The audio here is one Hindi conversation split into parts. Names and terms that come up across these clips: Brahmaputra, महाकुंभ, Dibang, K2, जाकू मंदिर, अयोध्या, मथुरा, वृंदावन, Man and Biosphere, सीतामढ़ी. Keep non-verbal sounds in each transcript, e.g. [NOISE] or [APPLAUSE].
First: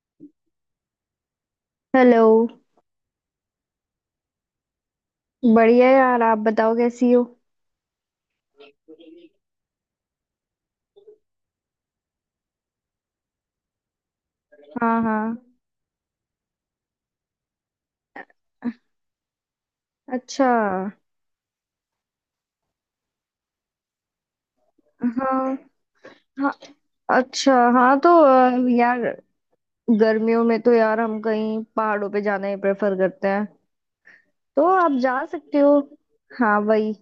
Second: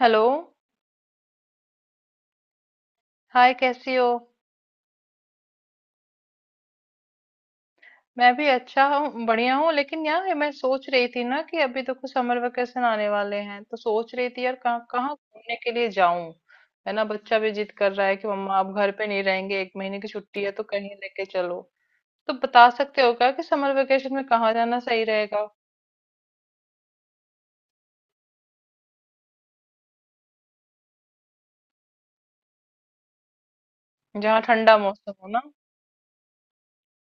हेलो। हेलो। हाय कैसी हो। बढ़िया यार, आप बताओ कैसी हो? मैं भी अच्छा हूँ बढ़िया हूँ। लेकिन यार मैं सोच रही थी ना कि अभी देखो समर वेकेशन आने वाले हैं तो सोच रही थी यार कहाँ हाँ कहाँ हाँ। घूमने के लिए जाऊं। है ना, बच्चा भी जिद कर रहा है कि मम्मा आप घर पे नहीं रहेंगे, एक महीने की छुट्टी अच्छा। है तो कहीं हाँ लेके चलो। तो बता सकते हो क्या कि समर वेकेशन में कहाँ जाना सही रहेगा, हाँ। अच्छा। हाँ तो यार, गर्मियों में तो यार हम कहीं पहाड़ों पे जाना ही प्रेफर करते हैं। जहाँ तो ठंडा आप मौसम जा हो ना। सकते हो। हाँ वही।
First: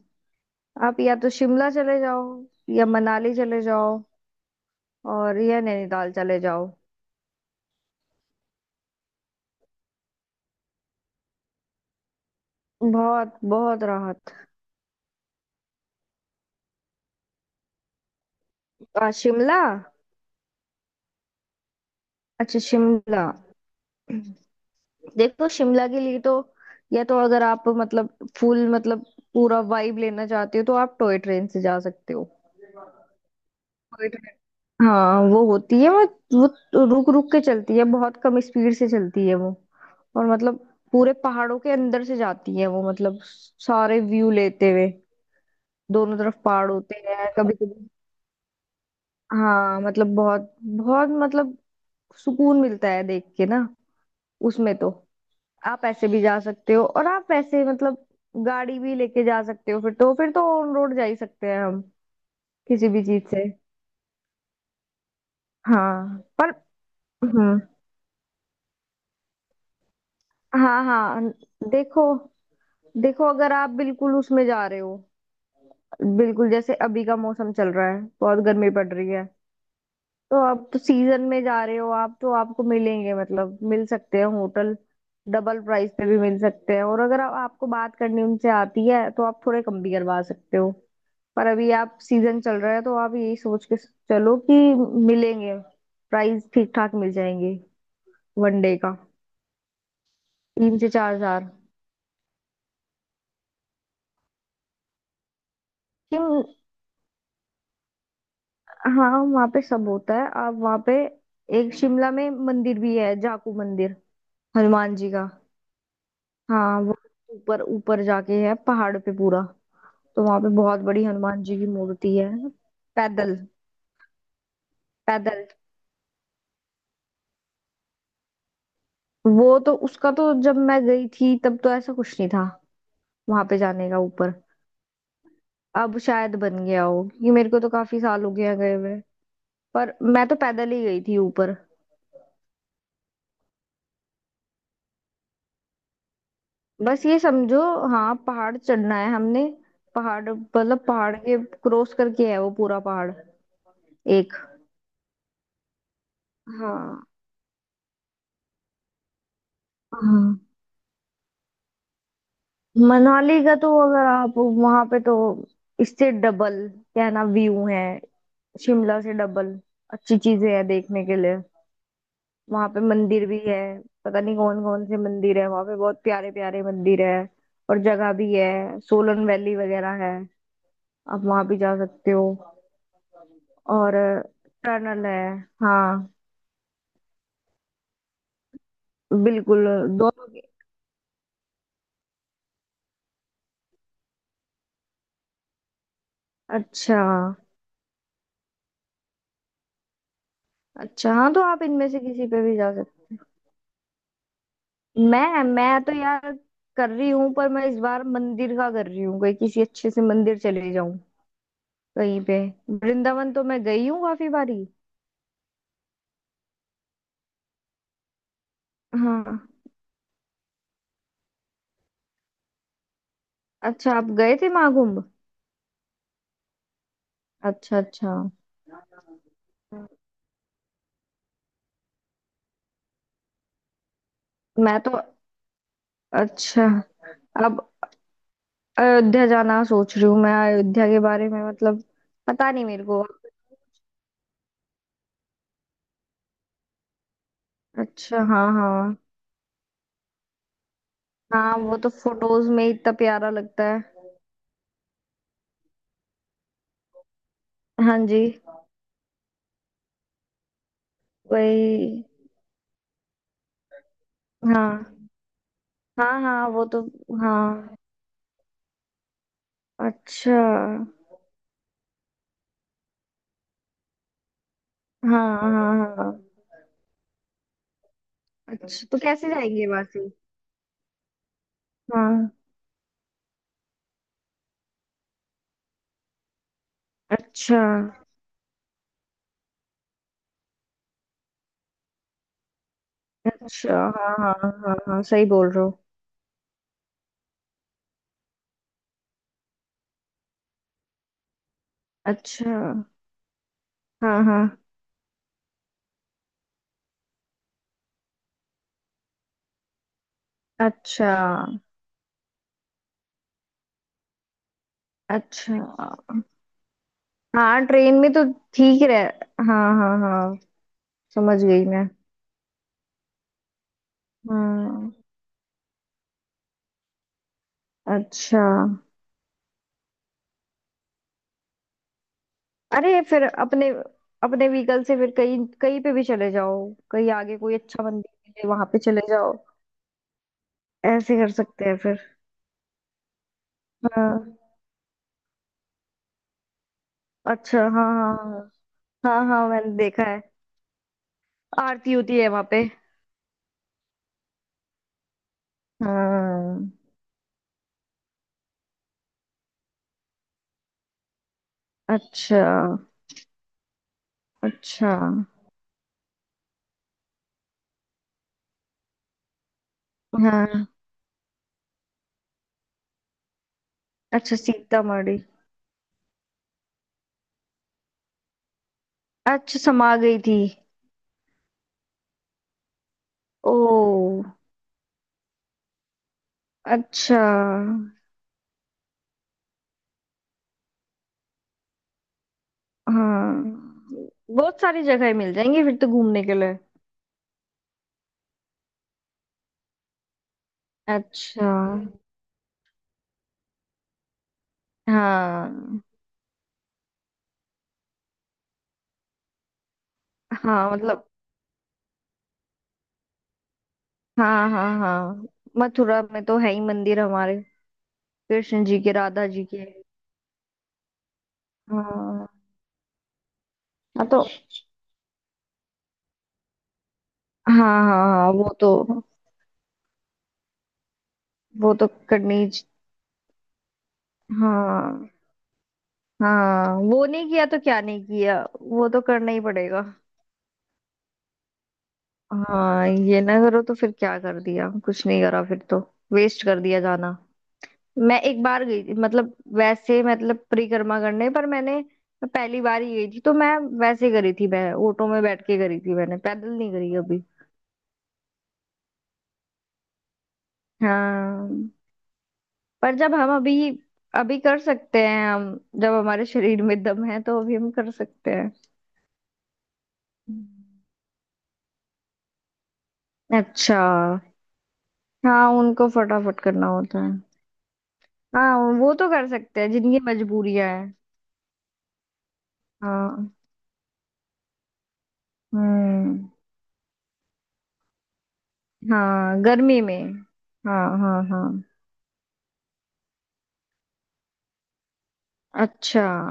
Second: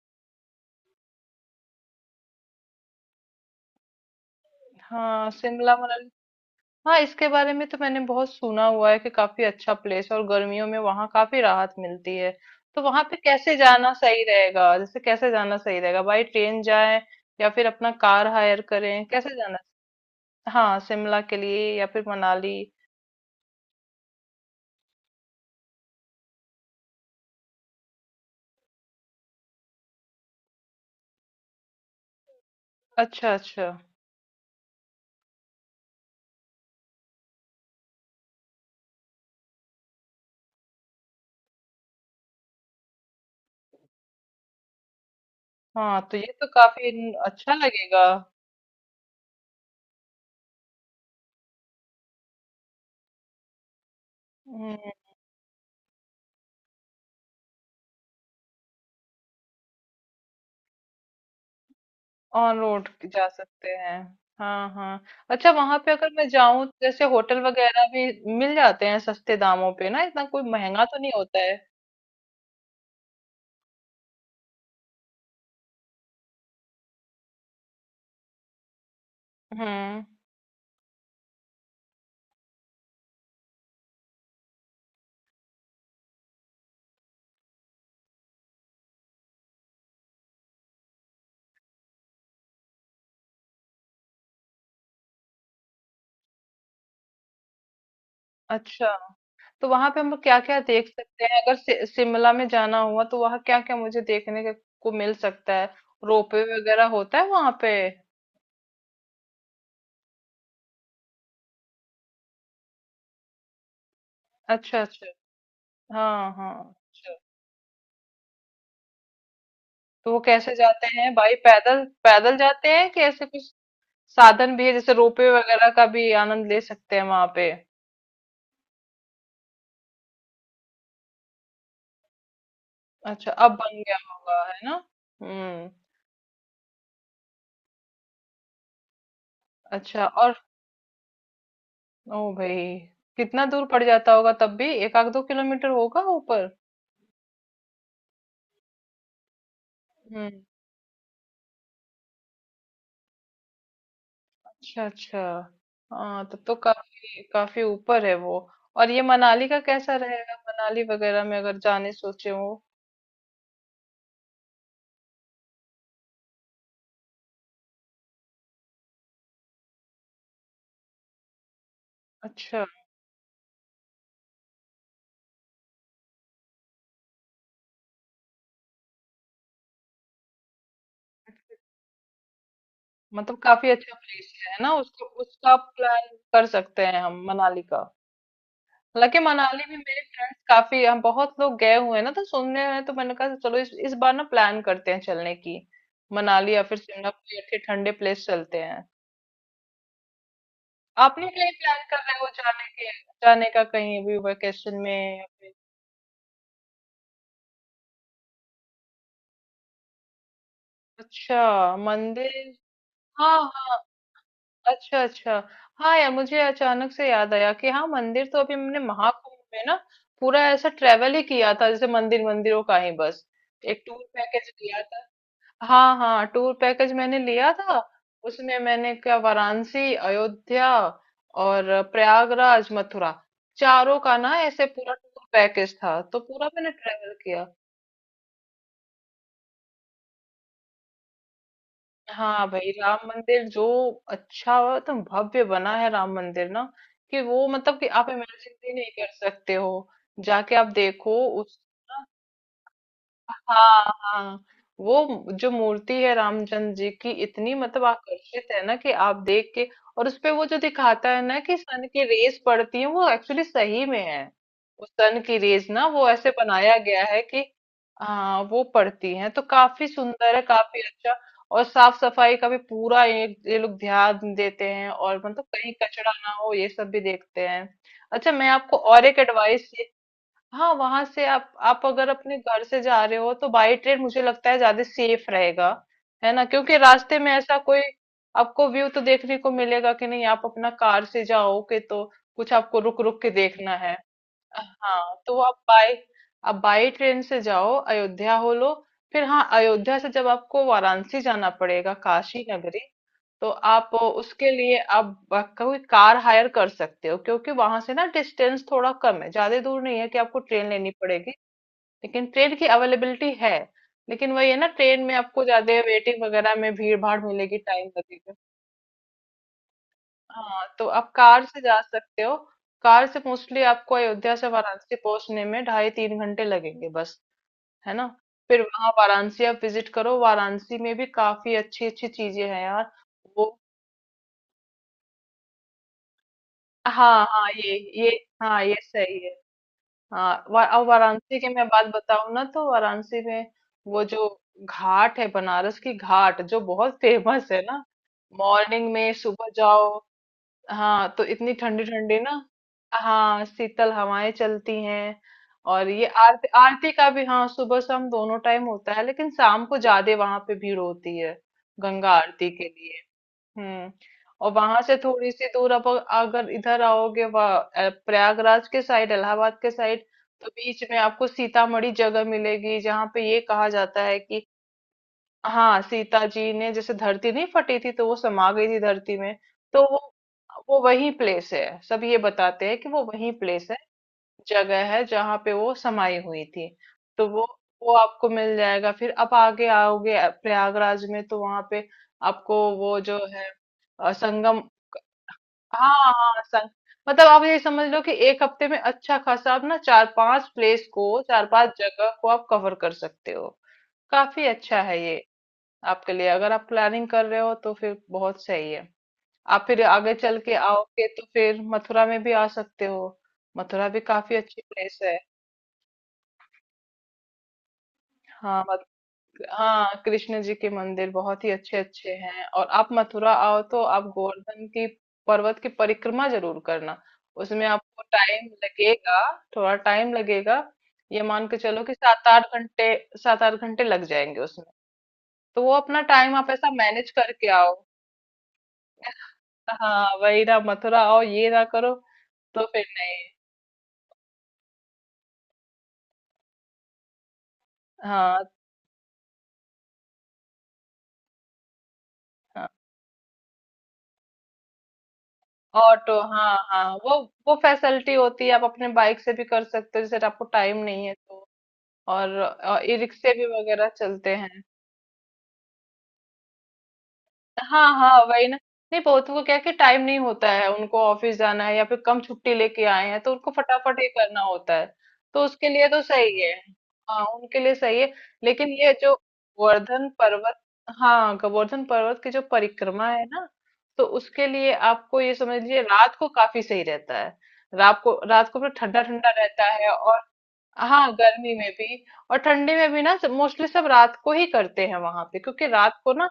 आप या तो शिमला चले जाओ, या मनाली चले जाओ, हाँ और या शिमला मनाली। नैनीताल चले जाओ। हाँ, इसके बारे में तो मैंने बहुत सुना हुआ है कि काफी अच्छा प्लेस है और गर्मियों में वहां काफी राहत मिलती है। तो वहां पे बहुत कैसे बहुत जाना सही राहत। रहेगा, जैसे कैसे जाना सही रहेगा, बाई ट्रेन जाएं या फिर अपना कार हायर करें, कैसे जाना। शिमला। हाँ शिमला के लिए या फिर अच्छा मनाली। शिमला। देखो शिमला के लिए तो, या तो अगर आप मतलब, फुल मतलब, पूरा वाइब लेना चाहते हो तो आप टॉय ट्रेन से जा सकते हो। अच्छा अच्छा। Toy train. हाँ वो होती है वो। वो रुक रुक के चलती है, बहुत कम स्पीड से चलती है वो। और मतलब, पूरे पहाड़ों के अंदर से जाती है वो, मतलब सारे व्यू लेते हुए। हाँ तो दोनों ये तरफ तो पहाड़ काफी होते हैं अच्छा कभी कभी। लगेगा। हाँ मतलब बहुत बहुत मतलब, सुकून मिलता है देख के ना। उसमें हम्म। तो। आप ऐसे भी जा सकते हो और आप वैसे मतलब, गाड़ी भी लेके जा सकते हो, फिर तो ऑन रोड जा ही सकते हैं हम। ऑन रोड किसी भी चीज जा से। सकते हैं। हाँ हाँ। अच्छा वहां पे अगर हाँ मैं पर। जाऊं जैसे होटल हम्म। वगैरह भी मिल जाते हैं सस्ते दामों पे ना, इतना कोई महंगा हाँ तो नहीं हाँ। होता है। देखो। देखो अगर आप बिल्कुल उसमें जा रहे हो, बिल्कुल जैसे अभी का मौसम चल रहा है, बहुत गर्मी पड़ रही है। हम्म। तो आप तो सीजन में जा रहे हो, आप तो आपको मिलेंगे, मतलब मिल सकते हैं होटल। डबल प्राइस पे भी मिल सकते हैं, और अगर आपको बात करनी उनसे आती है तो आप थोड़े कम भी करवा सकते हो। पर अभी आप सीजन चल रहा है तो आप यही सोच के चलो कि मिलेंगे, प्राइस ठीक ठाक मिल जाएंगे। वनडे अच्छा का तो वहां पे हम लोग क्या क्या तीन देख से चार सकते हैं, हजार अगर सि शिमला में जाना हुआ तो वहां क्या क्या मुझे देखने को मिल सकता है। रोपवे लेकिन वगैरह होता है वहां पे। हाँ वहाँ पे सब होता है, आप वहाँ पे, एक शिमला में मंदिर भी है, जाकू मंदिर, अच्छा हनुमान अच्छा। जी का। हाँ हाँ हाँ वो अच्छा। ऊपर ऊपर जाके है पहाड़ पे पूरा। तो वो तो वहाँ पे कैसे बहुत जाते बड़ी हैं भाई, हनुमान जी की पैदल मूर्ति है। पैदल जाते हैं कि ऐसे पैदल। कुछ साधन भी है जैसे रोपवे पैदल। वगैरह का भी आनंद ले सकते हैं वहां पे। वो तो उसका तो जब मैं गई थी तब तो ऐसा कुछ नहीं था, अच्छा वहां अब पे बन जाने गया का ऊपर। होगा है ना। हम्म। अब शायद बन गया हो, ये मेरे को तो काफी साल हो गया गए हुए। पर अच्छा मैं और तो पैदल ही गई थी ऊपर। ओ भाई, कितना दूर पड़ जाता होगा, तब भी एक आध दो किलोमीटर होगा ऊपर। बस ये समझो। हाँ पहाड़ चढ़ना है हमने। पहाड़ हम्म। मतलब पहाड़ के क्रॉस करके है वो, पूरा पहाड़। एक। अच्छा अच्छा। हाँ तब तो हाँ काफी काफी ऊपर है वो। और ये मनाली का कैसा रहेगा, हाँ। मनाली वगैरह में अगर जाने सोचे हो। मनाली का तो, अगर आप वहां पे तो, इससे डबल, क्या है ना व्यू है, शिमला से डबल अच्छी चीजें हैं देखने के लिए। अच्छा वहां पे मंदिर भी है, पता नहीं कौन कौन से मंदिर है वहां पे, बहुत प्यारे प्यारे मंदिर है। और जगह भी है, सोलन वैली वगैरह है, आप वहां भी जा सकते हो। मतलब काफी अच्छा और प्लेस है ना, उसको टनल है। उसका प्लान हाँ कर सकते हैं हम मनाली का। हालांकि मनाली बिल्कुल। में मेरे दोनों फ्रेंड्स के-। काफी हम बहुत लोग गए हुए हैं ना तो सुनने हैं, तो मैंने कहा चलो इस बार ना प्लान करते हैं चलने की। मनाली या फिर अच्छा शिमला, कोई अच्छे ठंडे प्लेस चलते हैं। अच्छा। आपने हाँ तो कहीं आप प्लान इनमें से कर रहे किसी हो पे भी जाने जा के, सकते हो। जाने का कहीं भी वेकेशन में। मैं तो यार कर रही हूँ, पर मैं इस बार मंदिर का कर रही हूँ, कहीं किसी अच्छे से मंदिर चले जाऊं अच्छा कहीं मंदिर। पे। वृंदावन हाँ तो मैं हाँ। गई हूँ काफी बारी। अच्छा अच्छा। हाँ यार मुझे अचानक से याद आया कि हाँ मंदिर तो अभी मैंने महाकुंभ हाँ। में ना पूरा ऐसा ट्रेवल ही किया था, जैसे मंदिर मंदिरों का ही बस एक अच्छा, टूर आप गए थे पैकेज लिया महाकुंभ। था। हाँ हाँ टूर पैकेज मैंने लिया अच्छा था। अच्छा। हम्म। उसमें मैंने क्या, वाराणसी, अयोध्या और प्रयागराज, मथुरा, चारों का ना ऐसे मैं पूरा तो। टूर पैकेज था तो पूरा अच्छा। मैंने ट्रेवल किया। अब अयोध्या जाना सोच रही हूँ मैं, अयोध्या के बारे में मतलब हाँ पता नहीं भाई मेरे को। राम मंदिर जो, अच्छा और एकदम भव्य बना है राम मंदिर ना, कि वो मतलब कि आप अच्छा हाँ इमेजिन भी नहीं हाँ। कर सकते हो, जाके आप देखो हाँ उस। वो तो फोटोज में ही इतना प्यारा लगता है। हाँ हाँ। वो जो मूर्ति है रामचंद्र जी की, इतनी मतलब हाँ जी। आकर्षित है ना कि आप देख के। और उसपे वो जो दिखाता है ना कि सन की वही। रेस पड़ती है, वो एक्चुअली सही में है। वो हाँ सन की रेस ना वो हाँ। ऐसे हाँ वो बनाया तो। गया है कि, हाँ। हाँ वो पड़ती है तो काफी सुंदर अच्छा। है, काफी अच्छा। और साफ सफाई का भी पूरा ये लोग ध्यान देते हैं, और हाँ मतलब कहीं हाँ। हाँ। कचरा ना हो ये सब भी देखते हैं। अच्छा मैं आपको अच्छा तो और एक कैसे जाएंगे एडवाइस। वासी। हाँ वहां से आप अगर अपने हाँ। घर से जा रहे हो तो बाई ट्रेन मुझे लगता है ज्यादा सेफ रहेगा। है ना, क्योंकि रास्ते में ऐसा अच्छा कोई, आपको व्यू तो देखने को मिलेगा कि नहीं। आप अपना कार से जाओ कि तो कुछ आपको रुक रुक के देखना अच्छा। है। हाँ हाँ। हाँ हाँ हाँ सही तो बोल आप रहे हो। बाय, आप बाई ट्रेन से जाओ अयोध्या हो लो। फिर हाँ अयोध्या से जब आपको वाराणसी जाना पड़ेगा, काशी अच्छा। नगरी, तो आप हाँ हाँ। उसके लिए आप कोई कार हायर कर सकते हो क्योंकि वहां से ना डिस्टेंस थोड़ा कम है, ज्यादा दूर नहीं है कि आपको ट्रेन लेनी अच्छा पड़ेगी। लेकिन ट्रेन की अवेलेबिलिटी है। लेकिन वही है ना, ट्रेन में आपको अच्छा। ज्यादा वेटिंग वगैरह में भीड़ भाड़ मिलेगी, हाँ टाइम ट्रेन में तो लगेगा। ठीक रह, हाँ हाँ हाँ। हाँ तो आप समझ कार से गई जा मैं। सकते हो। कार से मोस्टली आपको अयोध्या से हम्म। वाराणसी पहुंचने में ढाई तीन घंटे लगेंगे बस। है ना। अच्छा। फिर वहां वाराणसी आप विजिट करो, वाराणसी में भी काफी अच्छी अच्छी चीजें हैं यार। अरे फिर वो अपने, अपने व्हीकल से फिर कहीं कहीं पे भी चले जाओ। कहीं हाँ आगे हाँ कोई ये अच्छा ये मंदिर मिले हाँ वहां ये पे चले सही है। जाओ। हाँ अब ऐसे कर वाराणसी की सकते मैं हैं बात फिर। बताऊं ना, तो वाराणसी में वो जो हाँ। घाट है, बनारस की घाट जो बहुत [LAUGHS] फेमस अच्छा है ना। हाँ हाँ। मॉर्निंग में हाँ हाँ सुबह हाँ मैंने जाओ, देखा है। हाँ, तो इतनी आरती होती ठंडी-ठंडी है ना, वहां पे। हाँ, शीतल हवाएं चलती हैं। और ये आरती हाँ। आरती का भी हाँ, सुबह शाम दोनों टाइम होता है लेकिन शाम को ज्यादा वहां पे भीड़ होती है गंगा अच्छा आरती के लिए। हम्म। और वहां अच्छा। से थोड़ी सी दूर, अब अगर इधर आओगे प्रयागराज के साइड, इलाहाबाद के साइड, तो हाँ। बीच में आपको सीतामढ़ी जगह मिलेगी जहाँ पे ये कहा जाता है अच्छा कि सीतामढ़ी। हाँ सीता जी ने, जैसे धरती नहीं फटी थी तो वो समा गई थी धरती में। अच्छा तो समा वो गई थी। वो वही प्लेस है, सब ये बताते हैं कि वो वही ओ। प्लेस है, जगह है, जहाँ पे वो समाई हुई थी। अच्छा। तो वो आपको मिल जाएगा। फिर आप आगे आओगे प्रयागराज में तो वहां पे आपको वो जो हाँ है, बहुत संगम। सारी जगह मिल जाएंगी फिर तो हाँ घूमने के हाँ लिए। संग मतलब आप ये समझ लो कि एक हफ्ते में अच्छा खासा आप ना चार पांच प्लेस को, चार अच्छा। पांच जगह को आप कवर कर सकते हो। काफी अच्छा है ये हाँ आपके लिए, अगर आप प्लानिंग कर रहे हो तो फिर बहुत सही है। आप फिर आगे चल के हाँ मतलब। आओगे तो फिर मथुरा में भी आ सकते हो। मथुरा भी काफी हाँ अच्छी हाँ प्लेस है। हाँ। मथुरा में तो है ही मंदिर हमारे, हाँ कृष्ण जी मत, के राधा जी के। हाँ कृष्ण जी के मंदिर बहुत ही अच्छे अच्छे हाँ। हैं, और आप मथुरा आओ तो आप हाँ तो। गोवर्धन की पर्वत की परिक्रमा जरूर करना। हाँ। उसमें हाँ आपको हाँ टाइम वो तो। लगेगा, थोड़ा टाइम लगेगा। ये मान के वो चलो तो कि सात करनी आठ च-। घंटे, सात आठ घंटे लग जाएंगे उसमें। हाँ तो वो अपना टाइम आप ऐसा हाँ। वो मैनेज नहीं किया करके तो आओ। क्या नहीं किया, वो तो करना ही पड़ेगा। हाँ वही ना, मथुरा आओ ये ना करो तो फिर हाँ ये नहीं। ना करो तो फिर क्या कर दिया, कुछ नहीं करा फिर तो। वेस्ट कर दिया जाना। मैं एक हाँ बार गई थी, मतलब वैसे मतलब, परिक्रमा करने पर मैंने, मैं पहली हाँ। बार ही गई थी तो मैं वैसे करी थी, मैं ऑटो में बैठ के करी थी, ऑटो, मैंने पैदल हाँ नहीं हाँ, करी अभी। वो फैसिलिटी होती है, आप अपने बाइक से भी कर सकते हो जैसे आपको टाइम नहीं है तो, हाँ। और पर ई जब हम रिक्शे भी अभी, वगैरह चलते अभी कर हैं। सकते हैं हम, जब हमारे शरीर में दम है तो अभी हम हाँ कर हाँ सकते वही हैं। ना, नहीं बहुत को क्या है कि टाइम नहीं होता है हम्म। उनको, ऑफिस जाना है या फिर कम छुट्टी लेके आए हैं तो उनको अच्छा। फटाफट ये करना होता है। तो हाँ उसके लिए उनको तो सही फटाफट है। करना होता है। हाँ उनके लिए सही है। हाँ लेकिन ये वो तो जो कर सकते हैं जिनकी गोवर्धन पर्वत, मजबूरियां हैं। हाँ गोवर्धन पर्वत की जो परिक्रमा है हाँ। ना तो उसके लिए आपको ये समझ लीजिए रात हम्म। को काफी सही रहता है। रात को, रात को ठंडा ठंडा हाँ रहता गर्मी है, में। और हाँ हाँ हाँ हाँ। गर्मी में भी और ठंडी में भी ना मोस्टली सब रात को ही करते हैं वहां पे, क्योंकि रात अच्छा। को ना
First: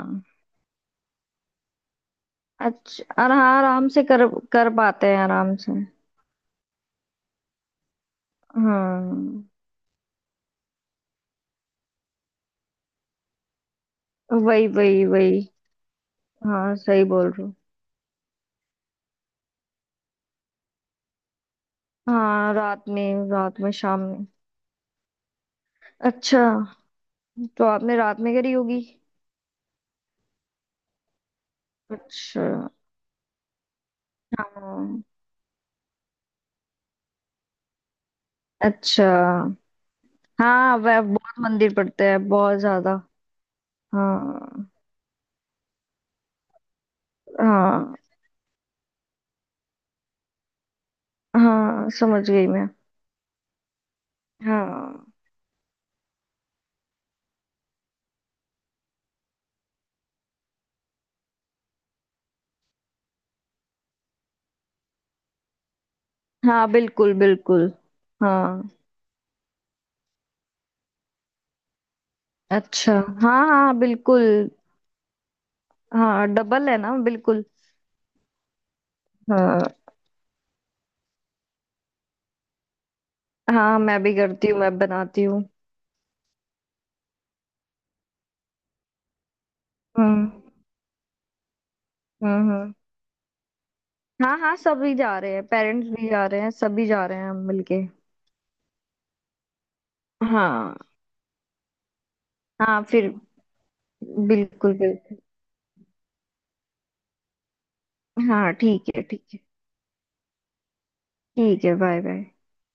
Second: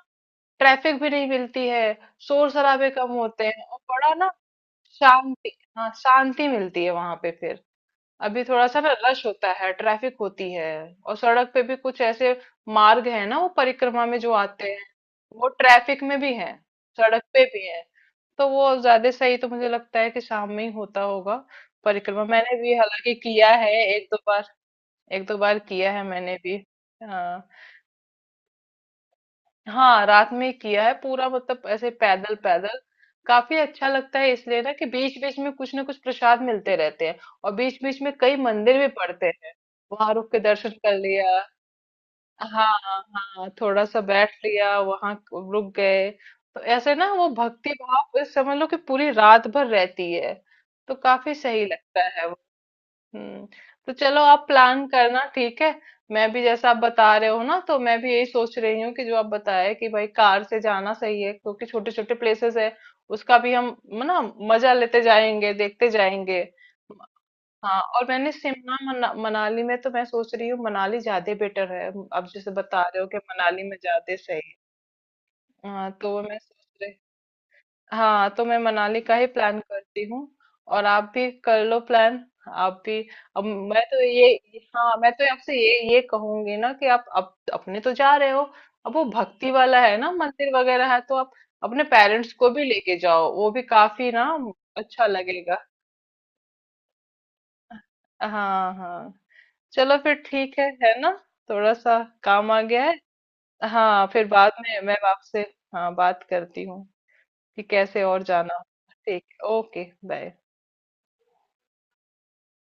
ट्रैफिक भी नहीं मिलती है, शोर शराबे कम अच्छा और हाँ होते हैं और आराम से बड़ा कर, ना कर पाते हैं आराम शांति, से। हाँ शांति मिलती है वहां पे फिर। अभी थोड़ा सा ना रश हाँ होता है, ट्रैफिक होती है और सड़क पे भी कुछ ऐसे मार्ग है ना, वो परिक्रमा में जो वही आते हैं वही वही। वो ट्रैफिक में भी है, हाँ सही सड़क बोल रहे पे हो। भी है। तो वो ज्यादा सही तो मुझे लगता है कि शाम में ही होता होगा। परिक्रमा हाँ मैंने भी हालांकि किया रात है में शाम एक दो में। बार, एक दो बार किया है मैंने अच्छा भी। हाँ, तो आपने रात में करी होगी। हाँ रात में ही किया है पूरा मतलब ऐसे पैदल अच्छा। पैदल। काफी अच्छा लगता है इसलिए ना कि हाँ। बीच बीच में कुछ ना कुछ प्रसाद मिलते रहते हैं, और बीच बीच में कई मंदिर भी अच्छा। पड़ते हैं, वहां रुक के दर्शन हाँ कर वह लिया। बहुत मंदिर पड़ते हैं बहुत हाँ ज्यादा। हाँ थोड़ा सा बैठ हाँ लिया वहां, रुक गए। तो ऐसे ना वो भक्ति हाँ भाव इस समझ लो कि पूरी रात भर रहती है, तो काफी सही हाँ। लगता है। समझ गई मैं। हम्म। तो चलो आप प्लान हाँ करना, ठीक है। मैं भी जैसा आप बता रहे हो ना, तो मैं भी यही सोच रही हूँ कि जो आप बताए कि भाई कार से जाना सही है, क्योंकि छोटे छोटे प्लेसेस है उसका भी हम ना मजा लेते जाएंगे, देखते जाएंगे। हाँ बिल्कुल बिल्कुल। हाँ और मैंने हाँ। शिमला मनाली में तो मैं सोच रही हूँ मनाली ज्यादा बेटर है, आप जैसे बता अच्छा। रहे हो कि हाँ मनाली में हाँ ज्यादा सही बिल्कुल। है। हाँ तो हाँ मैं डबल सोच है रही, ना बिल्कुल। हाँ तो मैं मनाली का ही प्लान हाँ। करती हूँ। और आप भी कर लो प्लान, आप भी। अब हाँ मैं तो मैं भी ये, करती हूँ मैं हाँ मैं बनाती तो हूँ। आपसे ये कहूंगी ना कि आप अपने तो जा रहे हो। अब वो भक्ति वाला है ना, हम्म मंदिर वगैरह है तो आप अपने पेरेंट्स को हम्म भी हम्म। लेके जाओ, वो भी काफी ना हाँ हाँ सभी अच्छा जा रहे हैं लगेगा। पेरेंट्स भी जा रहे हैं सभी जा रहे हैं हम मिलके। हाँ हाँ। चलो फिर ठीक है हाँ। है ना। थोड़ा सा काम आ हाँ गया है। फिर। हाँ फिर बाद बिल्कुल में मैं बिल्कुल। आपसे, हाँ बात करती हूँ कि कैसे और हाँ जाना। ठीक है ठीक है। ठीक, ओके, बाय। ठीक है बाय बाय।